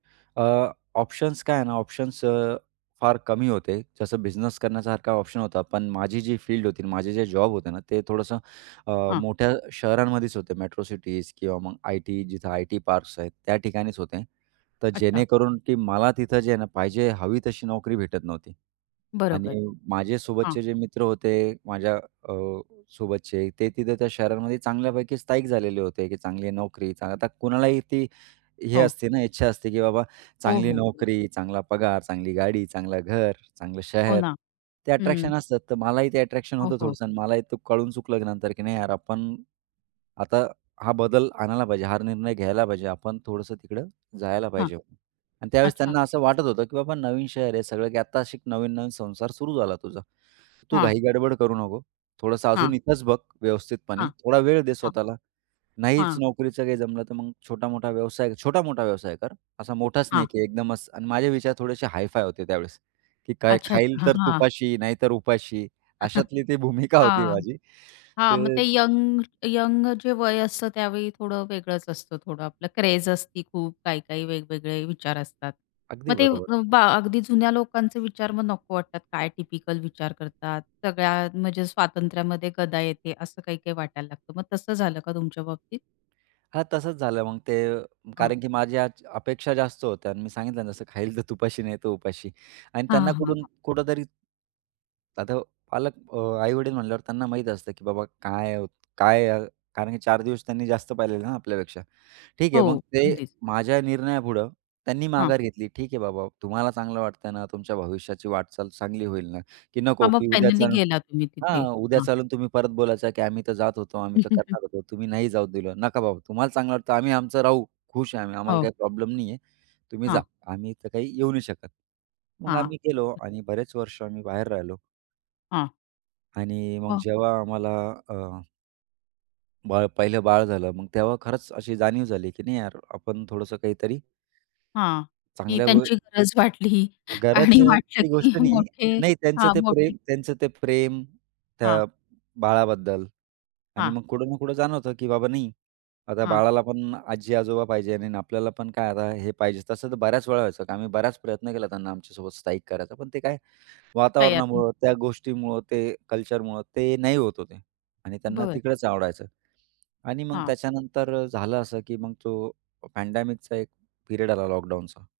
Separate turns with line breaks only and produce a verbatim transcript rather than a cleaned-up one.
अ, options काय आहे ना? ऑप्शन्स अ, फार कमी होते. जसं बिझनेस करण्यासारखा ऑप्शन होता पण माझी जी फील्ड होती, माझे जे जॉब होते ना ते थोडंसं अ,
हां.
मोठ्या शहरांमध्येच होते, मेट्रो सिटीज किंवा मग आयटी जिथं आयटी पार्क्स आहेत त्या ठिकाणीच होते. तर
अच्छा.
जेणेकरून की मला तिथं जे आहे ना पाहिजे हवी तशी नोकरी भेटत नव्हती.
बरोबर.
आणि माझे
हां.
सोबतचे जे मित्र होते माझ्या अ, सोबतचे ते तिथं त्या शहरामध्ये चांगल्यापैकी स्थाईक झालेले होते, की चांगली नोकरी चा आता कुणालाही ती हे
हो.
असते ना इच्छा असते की बाबा
हो,
चांगली
हो. बरोबर.
नोकरी चांगला पगार, चांगली गाडी, चांगलं घर, चांगलं
हो
शहर.
ना.
ते
हं.
अट्रॅक्शन असतात तर मलाही ते अट्रॅक्शन
हो,
होतं
हो.
थोडंसं आणि मलाही ते कळून चुकलं नंतर की नाही यार आपण, आता हा बदल आणायला पाहिजे हार निर्णय घ्यायला पाहिजे. आपण थोडंसं तिकडं जायला
हां.
पाहिजे. आणि त्यावेळेस
अच्छा.
त्यांना असं वाटत होतं की बाबा नवीन शहर आहे सगळं की आत्ता अशी एक नवीन-नवीन संसार सुरू झाला तुझा. तू
हां.
घाई गडबड करू नको. थोडंसं
हां.
अजून इथंच बघ, व्यवस्थितपणे.
हां.
थोडा वेळ दे
हां.
स्वतःला. नाहीच
हां.
नोकरीचं काही जमलं तर मग छोटा-मोठा व्यवसाय छोटा-मोठा व्यवसाय कर. असा मोठाच नाही
हां.
की एकदमच आणि माझे विचार थोडेसे हाय-फाय होते त्यावेळेस. की काय
अच्छा,
"खाईल
अच्छा. हां,
तर
हां.
तुपाशी नाहीतर उपाशी" अशातली ती भूमिका होती
हां.
माझी.
हां, मग
ते.
ते यंग यंग जे वय असतं त्यावेळी थोडं वेगळंच असतं थोडं आपलं क्रेझ असती खूप काही-काही वेगवेगळे विचार असतात.
अगदी
मग ते
बरोबर.
बा अगदी जुन्या लोकांचे विचार मग नको वाटतात काय टिपिकल विचार करतात. सगळ्या म्हणजे स्वातंत्र्यामध्ये गदा येते असं काही-काही वाटायला लागतं. मग तसं झालं का तुमच्या बाबतीत?
हां तसंच झालं मग ते अ,
हां.
कारण की माझ्या आज अपेक्षा जास्त होत्या आणि मी सांगितलं जसं "खाईल तर तुपाशी नाही तर उपाशी" आणि त्यांना
हां, हां,
कुठून
हां.
कुठेतरी. आता पालक अ, आई-वडील म्हंटल्यावर त्यांना माहीत असतं की बाबा काय आहे काय आहे कारण की चार दिवस त्यांनी जास्त पाहिलेले ना आपल्यापेक्षा. ठीक आहे मग
हो,
ते
अगदीच.
माझ्या निर्णयापुढं त्यांनी
हां.
माघार घेतली. ठीक आहे बाबा तुम्हाला चांगलं वाटतंय ना तुमच्या भविष्याची वाटचाल चांगली होईल ना की नको
हां मग
की उद्या
फायनली
चालून
गेला तुम्ही
हां,
तिथे.
उद्या
हां.
चालून तुम्ही परत बोलायचं की "आम्ही तर जात होतो", "आम्ही तर करणार होतो", "तुम्ही नाही जाऊ दिलं". "नका बाबा तुम्हाला चांगलं वाटतं आम्ही आमचं राहू. खुश आहे आम्ही, आम्हाला
हो.
काही प्रॉब्लेम नाही आहे. तुम्ही जा,
हां.
आम्ही तर काही येऊ नाही शकत." मग
हां.
आम्ही गेलो आणि बरेच वर्ष आम्ही बाहेर राहिलो.
हां.
आणि मग
हो.
जेव्हा आम्हाला अ बाळ, पहिलं बाळ झालं मग तेव्हा खरंच अशी जाणीव झाली की नाही यार आपण थोडंसं काहीतरी
हां. की
चांगल्यावर.
त्यांची गरज वाटली आणि वाटलं
गरजची
की
गोष्ट नाही.
मोठे
नाही त्यांचं
हां
ते
मोठे.
प्रेम त्यांचं ते प्रेम
हां.
त्या बाळाबद्दल आणि
हां.
मग कुठं ना कुठं जाणवतं की बाबा नाही आता
हां.
बाळाला पण आजी-आजोबा पाहिजे आणि आपल्याला पण काय आता हे पाहिजे. तसं तर बऱ्याच वेळा व्हायचं आम्ही बराच प्रयत्न केला त्यांना आमच्यासोबत स्थाईक करायचा. पण ते काय
तयार नाही.
वातावरणामुळं, त्या गोष्टीमुळं, ते कल्चरमुळं ते नाही होत होते आणि त्यांना
बरं.
तिकडंच आवडायचं. आणि मग
हां.
त्याच्यानंतर अ, झालं असं की मग तो पँडेमिकचा एक पिरियड आला लॉकडाऊनचा.